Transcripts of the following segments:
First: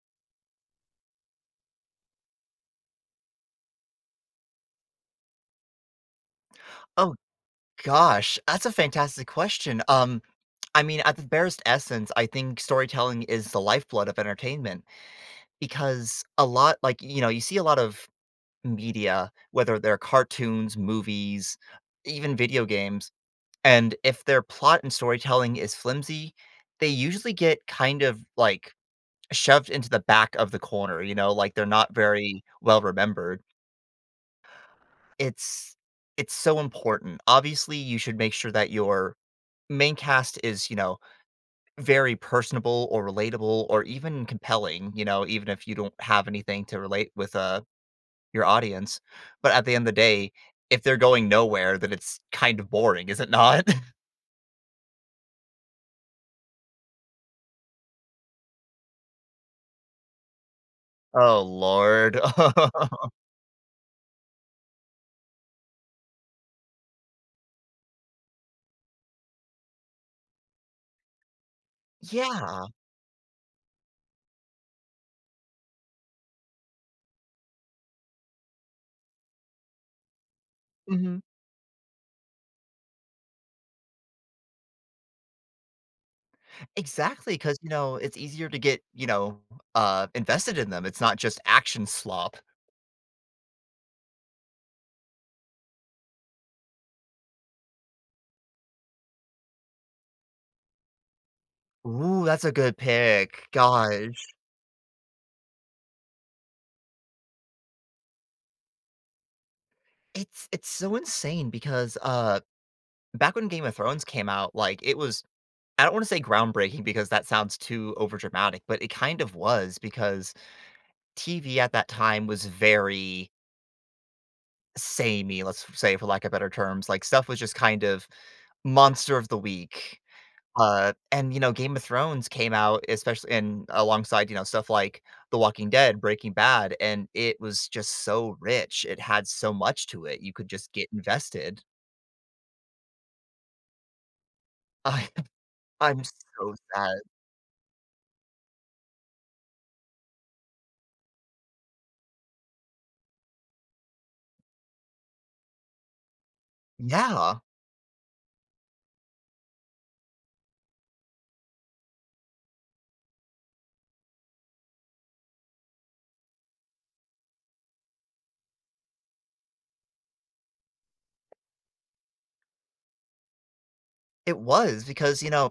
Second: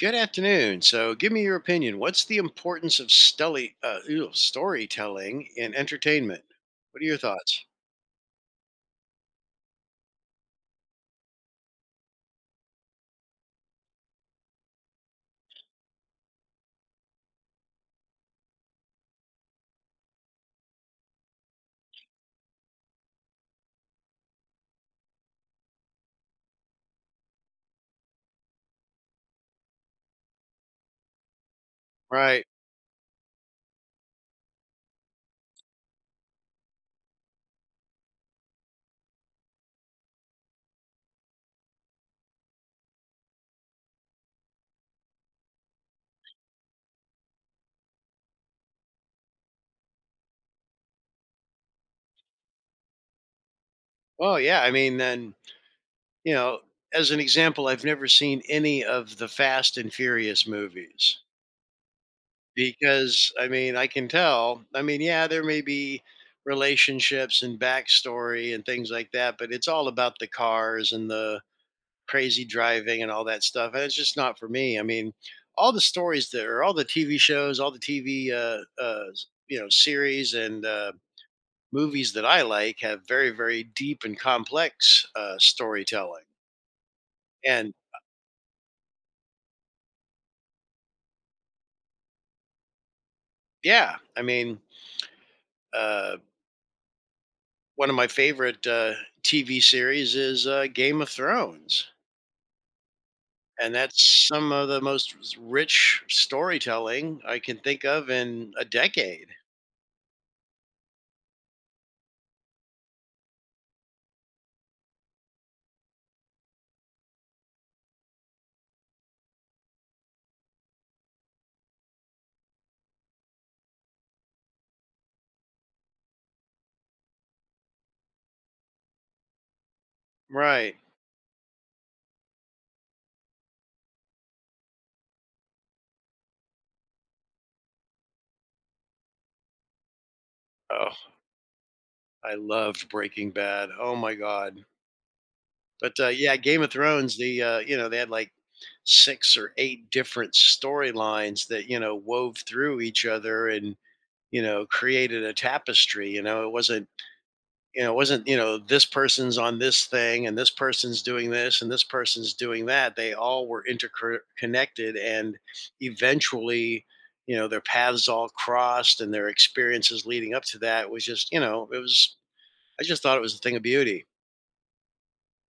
Good afternoon. So, give me your opinion. What's the importance of storytelling in entertainment? What are Oh your thoughts? gosh, that's a fantastic question. I mean, at the barest essence, I think storytelling is the lifeblood of entertainment because a lot, like, you know, you see a lot of media, whether they're cartoons, movies, even video games, and if their plot and storytelling is flimsy, they usually get kind of like shoved into the back of the corner, like they're not very Right. well remembered. It's it's so important. Obviously, you should make sure that your main cast is, you know, very personable or relatable or even compelling, you know, even if you don't have anything to relate with, your audience. But at the end of the day, if they're going nowhere, then it's kind of boring, is it not? Well, yeah. I mean, you know, as an example, I've never seen any of the Fast and Furious movies Oh, Lord. because, I mean, I can tell. I mean, yeah, there may be relationships and backstory and things like that, but it's all about the cars and the crazy Yeah. driving and all that stuff. And it's just not for me. I mean, all the stories there, all the TV shows, all the TV, series and Mhm. movies that I like have very, very deep and complex storytelling. Because you And know, it's easier to get, invested in them. It's not just action slop. yeah, I mean, uh, one of my favorite TV series is Game of Thrones. Ooh, that's a good pick. And that's Gosh. some of the most rich storytelling I can think of in a decade. It's so insane because, back when Game of Thrones came out, like, it was I don't wanna say groundbreaking because that sounds too overdramatic, but it kind of was because TV at that time was very samey, let's say, for lack of better terms, like, stuff was just kind of monster of the week, Right. And, you know, Game of Thrones came out, especially in alongside, you know, stuff like The Walking Dead, Breaking Bad, and it was just so rich, it had so much to it, you could just get invested. I loved Breaking Bad. Oh my god. I But, I'm yeah, so Game of sad. Thrones, they had like 6 or 8 different storylines that, you know, wove through each other and, you know, created a tapestry, you know? Yeah. This person's on this thing and this person's doing this and this person's doing that. They all were interconnected and eventually, you know, their paths all crossed and their experiences leading up to that was just, you know, it was I just thought it was a thing of beauty. It was because, you know,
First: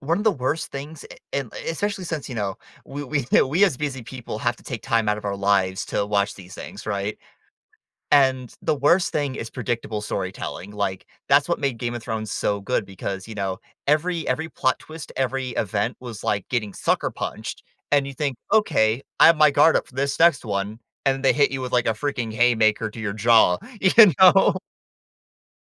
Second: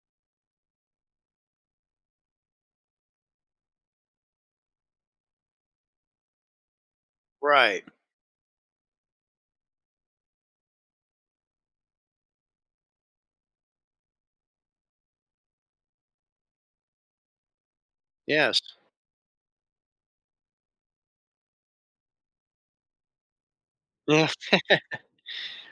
one of the worst things a and especially since, you know, we we as busy people have to take time out of our lives to watch these things, right? Right. And the worst thing is predictable storytelling, like, that's what made Game of Thrones so good because, you know, every plot twist, every event was, like, getting sucker punched, and you think, Yes. "Okay, I have my guard up for this next one," and they hit you with, like, a freaking haymaker to your jaw, you Yeah. know?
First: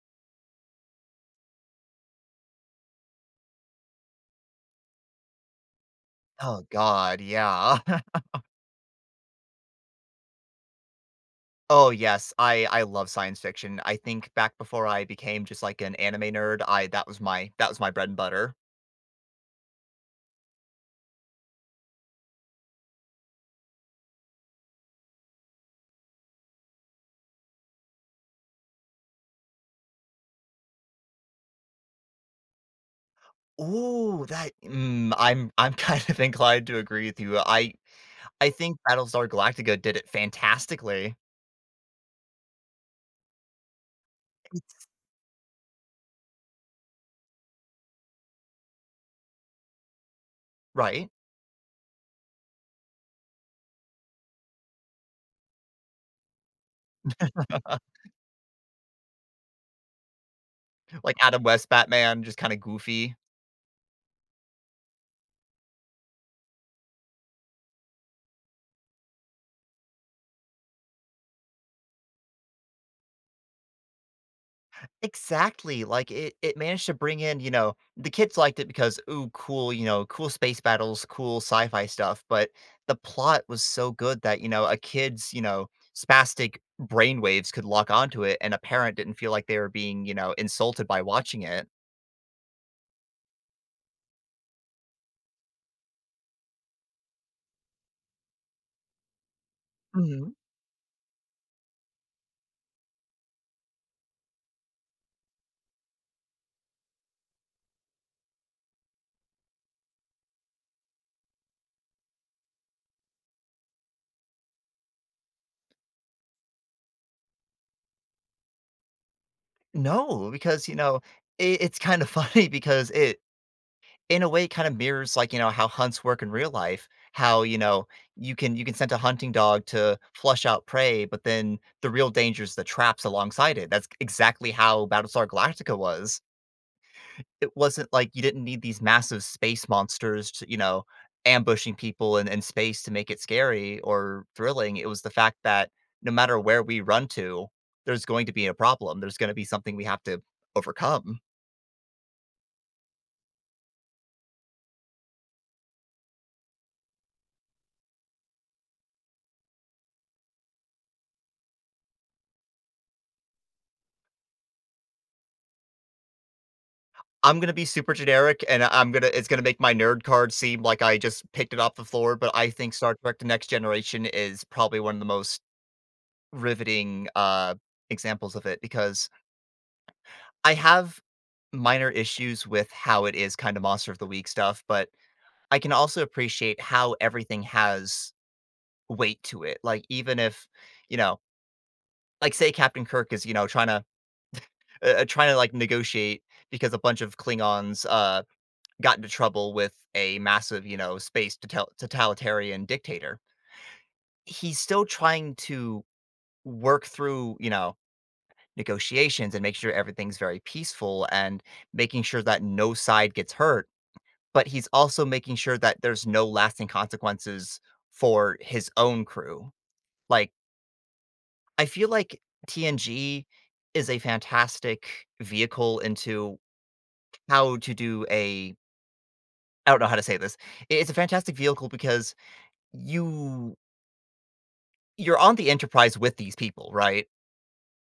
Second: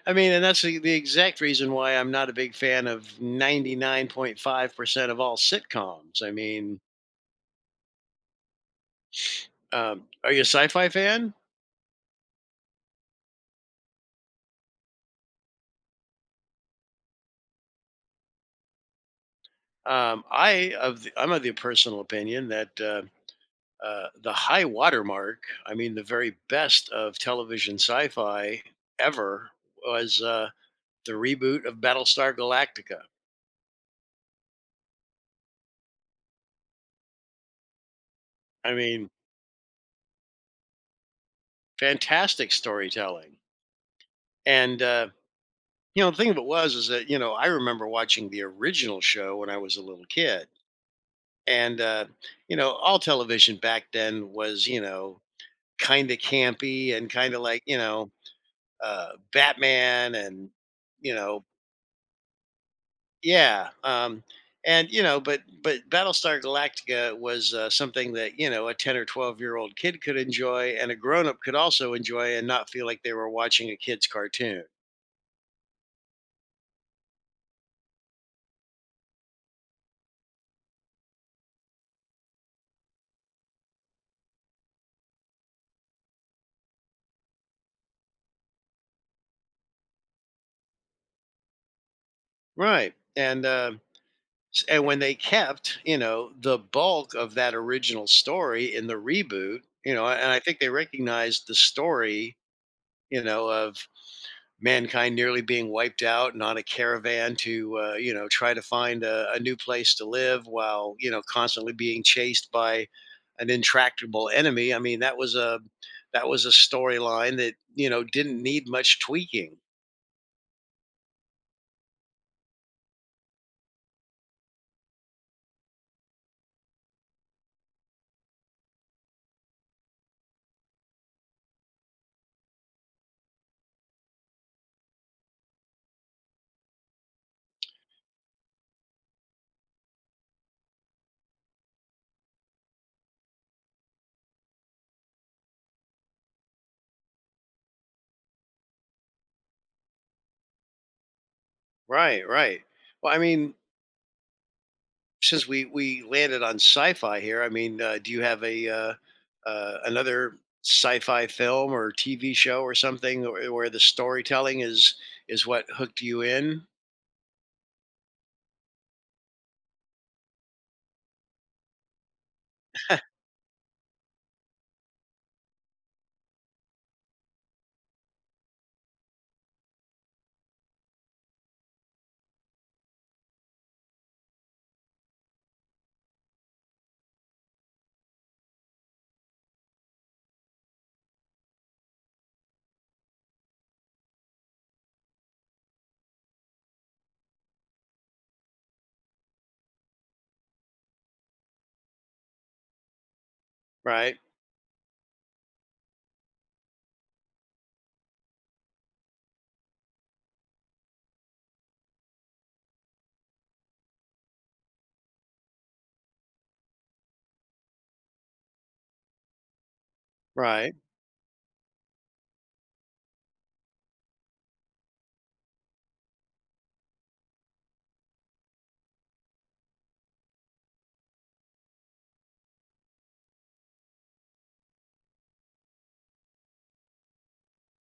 I mean, and that's the exact reason why I'm not a big fan of 99.5% of all sitcoms. I Oh mean, god, yeah. Are you a sci-fi fan? Oh, yes, I love science fiction. I think back before I became just, like, an anime nerd, I that was my bread and butter. I of I'm of the personal opinion that the high watermark, I mean, the very best of television sci-fi ever was the reboot of Battlestar Galactica. Ooh, that I'm kind of inclined to agree with you. I I think mean, Battlestar Galactica did it fantastically. fantastic storytelling and It's- you know, the thing of it was is that, you know, I remember watching the original show when I was a little kid. Right? And You know, all television back then was, you know, kind of campy and kind of like, you know, uh, Batman and you Like, Adam know, West Batman, just kinda goofy. yeah, and you know, but Battlestar Galactica was something that you know a 10 or 12 year old kid could enjoy, and a grown up could also enjoy, and not feel like they were watching a kid's cartoon. Exactly, like, it managed to bring in, you know the kids liked it because, "Ooh, cool," you know, "cool space battles, cool sci-fi stuff," but the plot was so good that, you know, a kid's, you know, spastic brainwaves could lock onto it, and a parent didn't feel like they were being, you know, insulted by watching it. Right, and and when they kept, you know, the bulk of that original story in the reboot, you know, and Mhm. I think they recognized the story, you know, of mankind nearly being wiped out and on a caravan to, you know, try to find a new place to live while, you know, constantly being chased by an intractable enemy. I mean, that was a storyline that you know didn't need much tweaking. No, because, you know, I it's kind of funny because it in a way kind of mirrors like you know how hunts work in real life, how you know you can send a hunting dog to flush out prey, but then the real danger is the traps alongside it. That's exactly how Battlestar Galactica was. It wasn't like you didn't need these massive space monsters to, you know, ambushing people in space to make it scary or thrilling. It was the fact that no matter where we run to, there's going to be a problem, there's going to be something we have to overcome. Right, right. Well, I mean, since we landed on sci-fi here, I mean, do you have a another sci-fi film or TV show or something where, the storytelling is what hooked you in? I'm gonna be super generic, and I'm gonna it's gonna make my nerd card seem like I just picked it off the floor, but I think Star Trek: The Next Generation is probably one of the most riveting, examples of it because I have minor issues with how it is kinda monster of the week stuff, but I can also appreciate how everything has weight to it, like, even if, you know, like, say Captain Kirk is, you know, trying to negotiate because a bunch of Klingons, got into trouble with a massive, you know, space totalitarian dictator. Right, He's still trying to work through, you know, negotiations and make sure everything's very peaceful and making sure that no side gets hurt. But he's also making sure that there's no lasting consequences for his own crew. Like, right, I feel like TNG is a fantastic vehicle into how to do a I don't know how to say this. It's a fantastic vehicle because you you're on the Enterprise with these people, right?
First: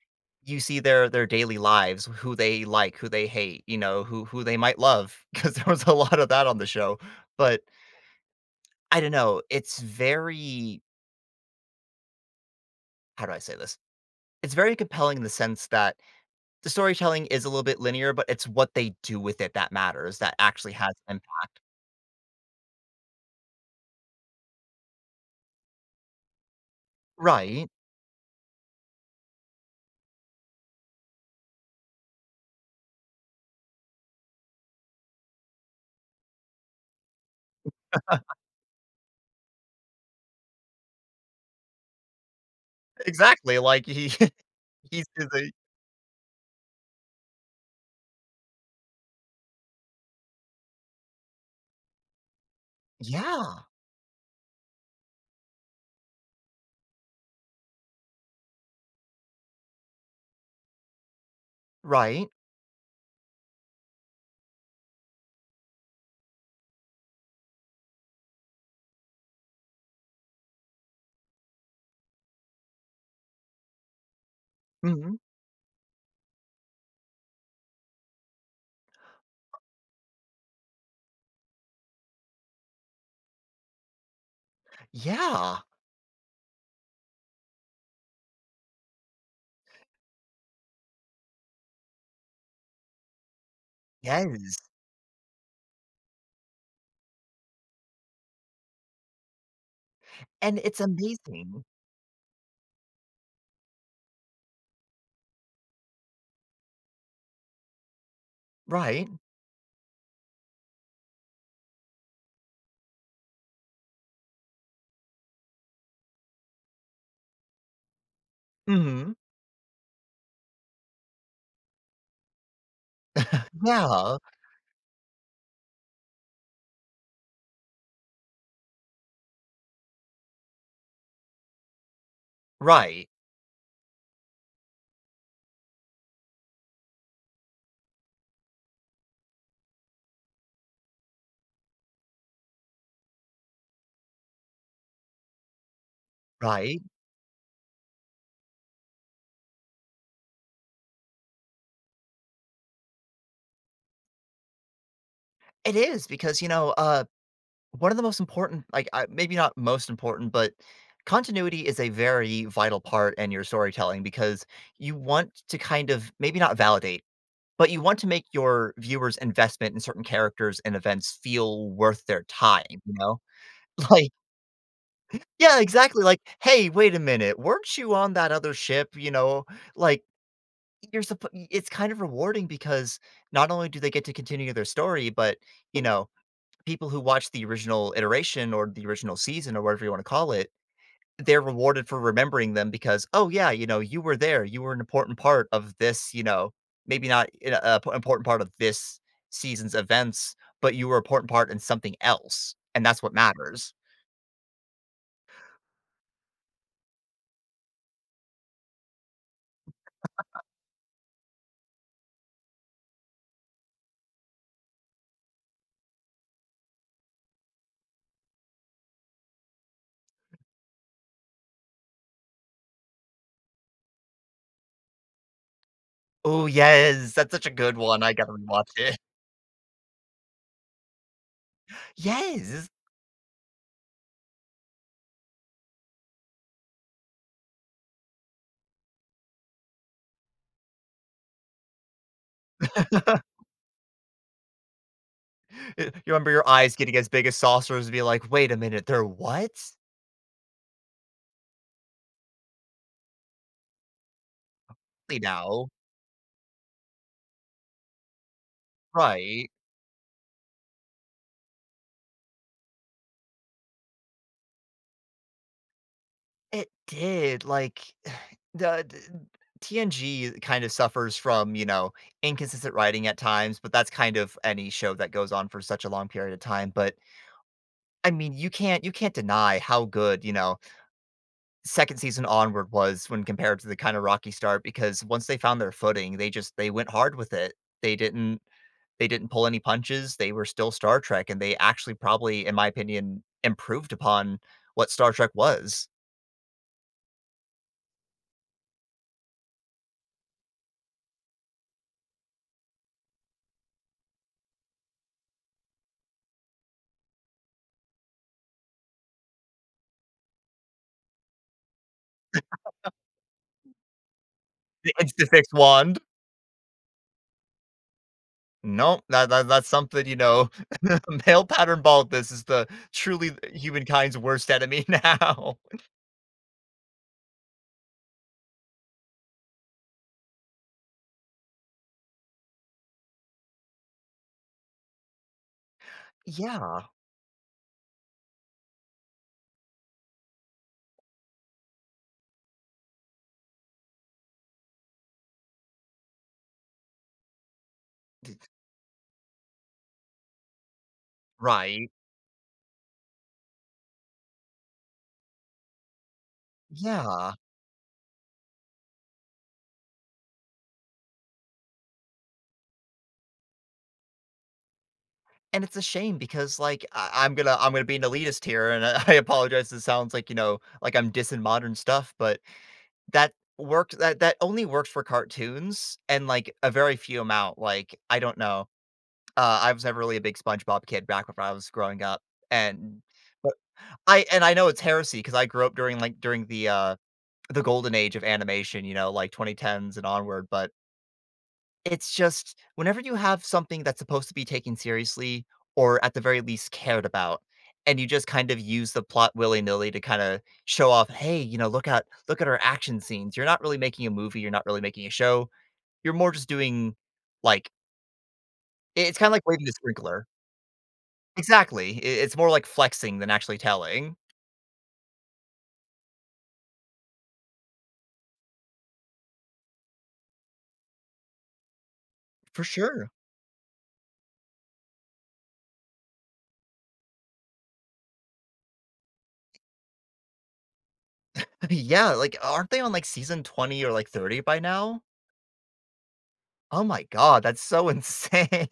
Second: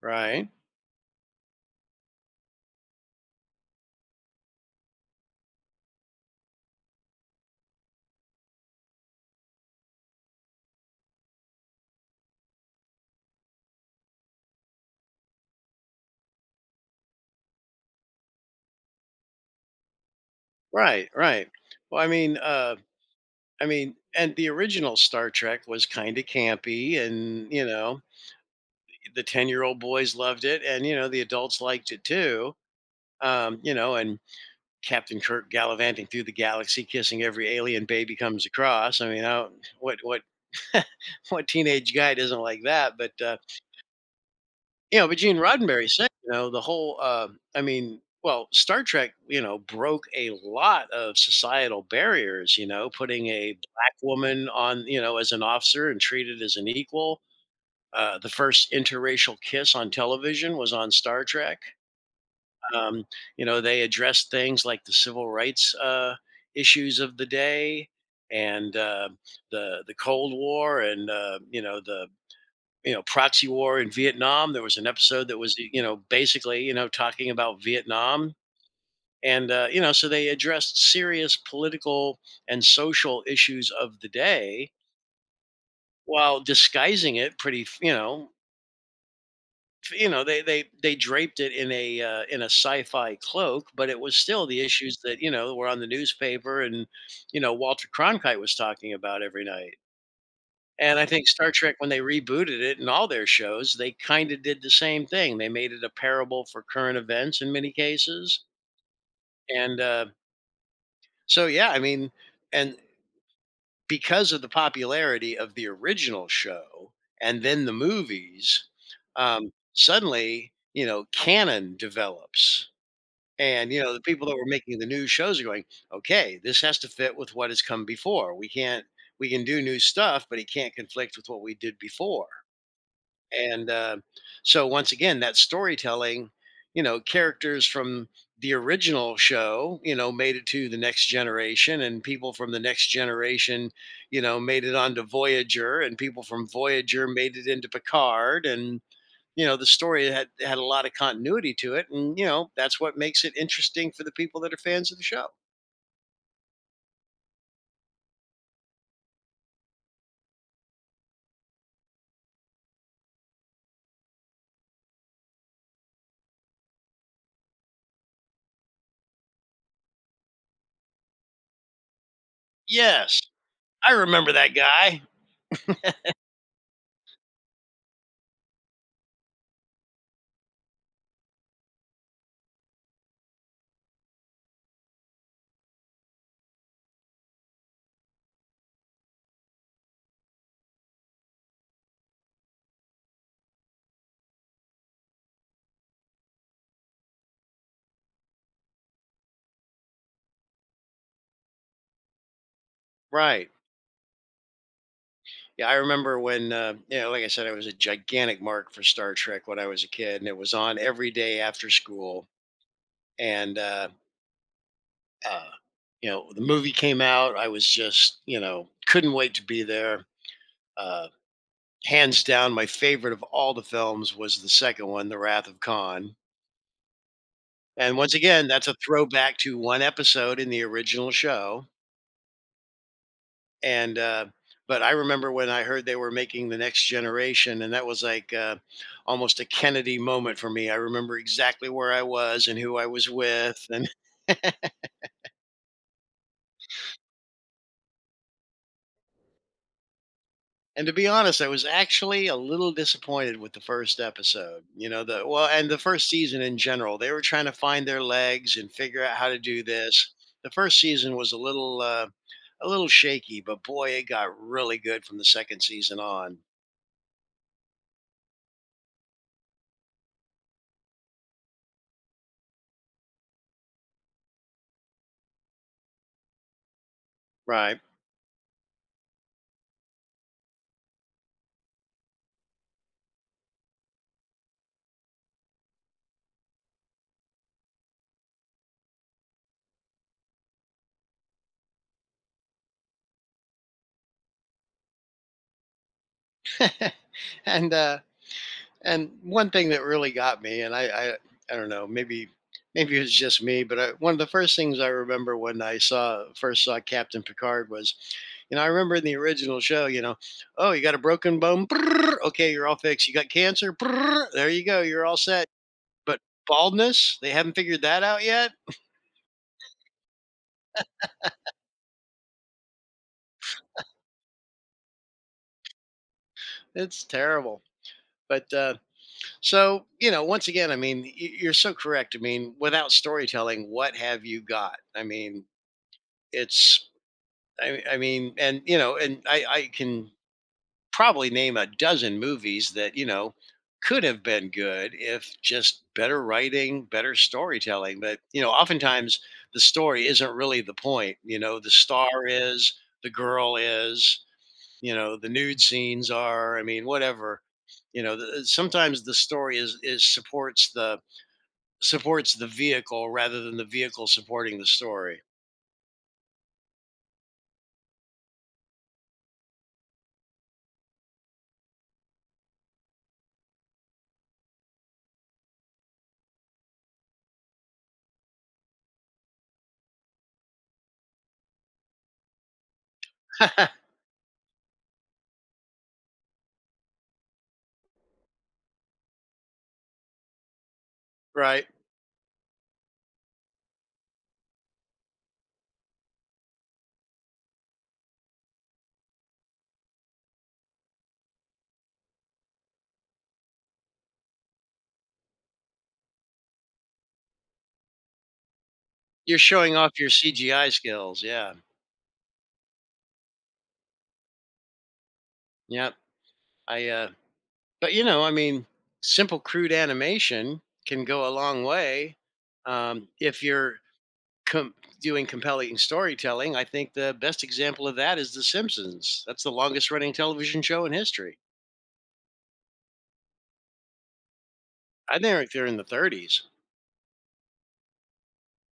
right, You see their daily lives, who they like, who they hate, you know, who they might love, because there was a lot of that on the show. But I don't know, it's very how do I say this? It's very compelling in the sense that the storytelling is a little bit linear, but it's what they do with it that matters, that actually has right, right. impact. Well, I mean, and the original Star Trek was kind of campy, and you Right. know, the ten-year-old boys loved it, and you know, the adults liked it too. You know, and Captain Kirk gallivanting through the galaxy, kissing every alien baby comes across. I mean, I don't, what what teenage guy doesn't like that? But Exactly, like, he you he's know, but is Gene a Roddenberry said, you know, the whole. I mean, well, Star Trek, you know, broke a lot of societal barriers. You know, putting a Yeah, black woman on, you know, as an officer and treated as an equal. The first interracial kiss on television was on Star Trek. right. Um, you know, they addressed things like the civil rights issues of the day and the Cold War and you know the you know proxy war in Vietnam. There was an Mhm. episode that was you know basically you know talking about Vietnam. And you know, so they addressed serious political and social issues of the day Yeah. while disguising it pretty, they draped it in a sci-fi cloak, but it was still Yes, the issues that you know were on the newspaper, and you know Walter Cronkite was talking about every night. and it's And I think Star amazing. Trek, when they rebooted it and all their shows, they kind of did the same thing. They made it a parable for current events in many cases, Right. and so yeah, I mean, and because of the popularity of the original show and then the movies, Mhm. Suddenly you know canon develops. And you know, the Yeah, people that were making the new shows are going, okay, this has to fit with what has come before. We can't we can do new stuff, but it can't conflict with what we did before. right, And so once again, that storytelling, you know, characters from the original show, you know, made it to the next generation, and people from the next generation, you know, made it onto Voyager, and people from right. Voyager made it into Picard, and you know the story had a lot of continuity to it and you know that's what makes it interesting for the people that are fans of the show. It is because, you know, one of the most important, like, maybe not most important, but continuity is a very vital part in your storytelling because you want to kind of maybe not validate, but you want to make your viewers' investment in certain characters and events feel worth their time, you know? Yes, I Like, remember that guy. yeah, exactly. Like, hey, wait a minute, weren't you on that other ship? You know, like You're suppo it's kind of rewarding because not only do they get to continue their story, but, you know, people who watch the original iteration or the original season or whatever you wanna call it, they're rewarded for remembering them because, "Oh, yeah, you know, you were there, you were an important part of this, you know, maybe not an important part of this season's events, but you were an important part in something else, and that's what Right, matters." yeah, I remember when you know like I said I was a gigantic mark for Star Trek when I was a kid and it was on every day after school and uh you know the movie came out I was just you know couldn't wait to be there. uh Hands down my favorite of all the films was the second one, the Wrath of Khan. Oh, yes, that's such a good And one, I once gotta again, that's a rewatch it. throwback to one episode in the original show. Yes! And but I remember when I heard they were making the next generation, and that was like almost a Kennedy moment for me. I remember exactly where I was and who I was with, and You remember your eyes getting as big as saucers and be like, "Wait a minute, they're what?" and to be honest, I was actually a little disappointed with the first episode. You And know, the first season in general, they were trying to find their legs and figure out how to right. do this. The first season was a little shaky, but boy, it got really good from the second season on. It did, like, the d TNG kind of suffers from, you know, inconsistent writing at times, but that's kind of any show that goes on for such a long period of time, but, Right, I mean, you can't deny how good, you know, 2nd season onward was when compared to the kinda rocky start because once they found their footing, they went hard with it. They didn't They didn't pull any punches, they were still Star Trek, and they actually probably, in my opinion, improved upon what Star Trek was. and and one thing that really got me, and I don't know, maybe it was just me, but I, one of the first things I remember when I saw first saw Captain Picard was, you know, I remember in the original show, you know, oh, you got a broken bone, brrr, okay, you're all fixed. You got cancer, brrr, there you go, The you're all Instafix set. wand. But baldness, they haven't figured that out yet. Nope, that's something, you know, male pattern baldness is the truly humankind's worst enemy now. It's terrible. But so you know, once again, I mean, you're so correct. I mean, without storytelling, what have you got? I mean, Yeah, it's I mean, and you know, and I can probably name a dozen movies that you know could have been good if just better writing, better storytelling. But you know, oftentimes the story isn't really the point. You know, the right. star is, the girl is, you know, the nude scenes are. I mean, Yeah, whatever. You know, sometimes the story is supports the vehicle rather than the vehicle supporting the story. and it's a shame because, like, I'm gonna be an elitist here, and I I apologize, it sounds like, you know, like I'm dissing modern stuff, but that only works for cartoons and, like, a very few amount, like, I don't know. I was never really a big SpongeBob kid back when I was growing up, and but I and I know it's heresy because I grew up during, the golden age of animation, you know, like, 2010s and onward, but Right. it's just whenever you have something that's supposed to be taken seriously or at the very least cared about, and you just kind of use the plot willy-nilly to kinda show off, "Hey, you know, look at our action scenes." You're not really making a movie, you're not really making a show. You're more just doing, like I it's kinda You're like waving a showing off your sprinkler. CGI skills, yeah. Exactly. I It's more like flexing than actually telling. Yep. I, uh but, you know, I mean, simple crude animation can go a long way, For sure. if you're com doing compelling storytelling. I think the best example of that is The Simpsons. That's the longest running television show in history. Yeah, like, aren't they on, like, season 20 or, like, 30 by now? I think they're in the 30s. Oh my god, that's so insane.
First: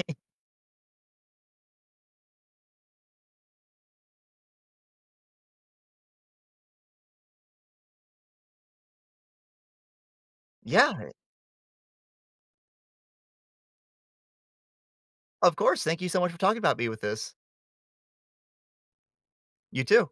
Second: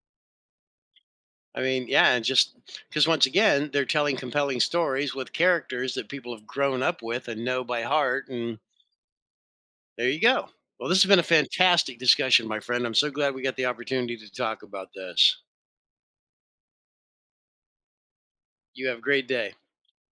I mean, yeah, and just because once again, they're telling compelling stories with characters that people have grown up with and know by heart and there you go. Well, this has Yeah, been a fantastic discussion, my friend. I'm so glad we got the opportunity to talk about this. of course, thank you so much for talking about me with this. You have a great day. You too.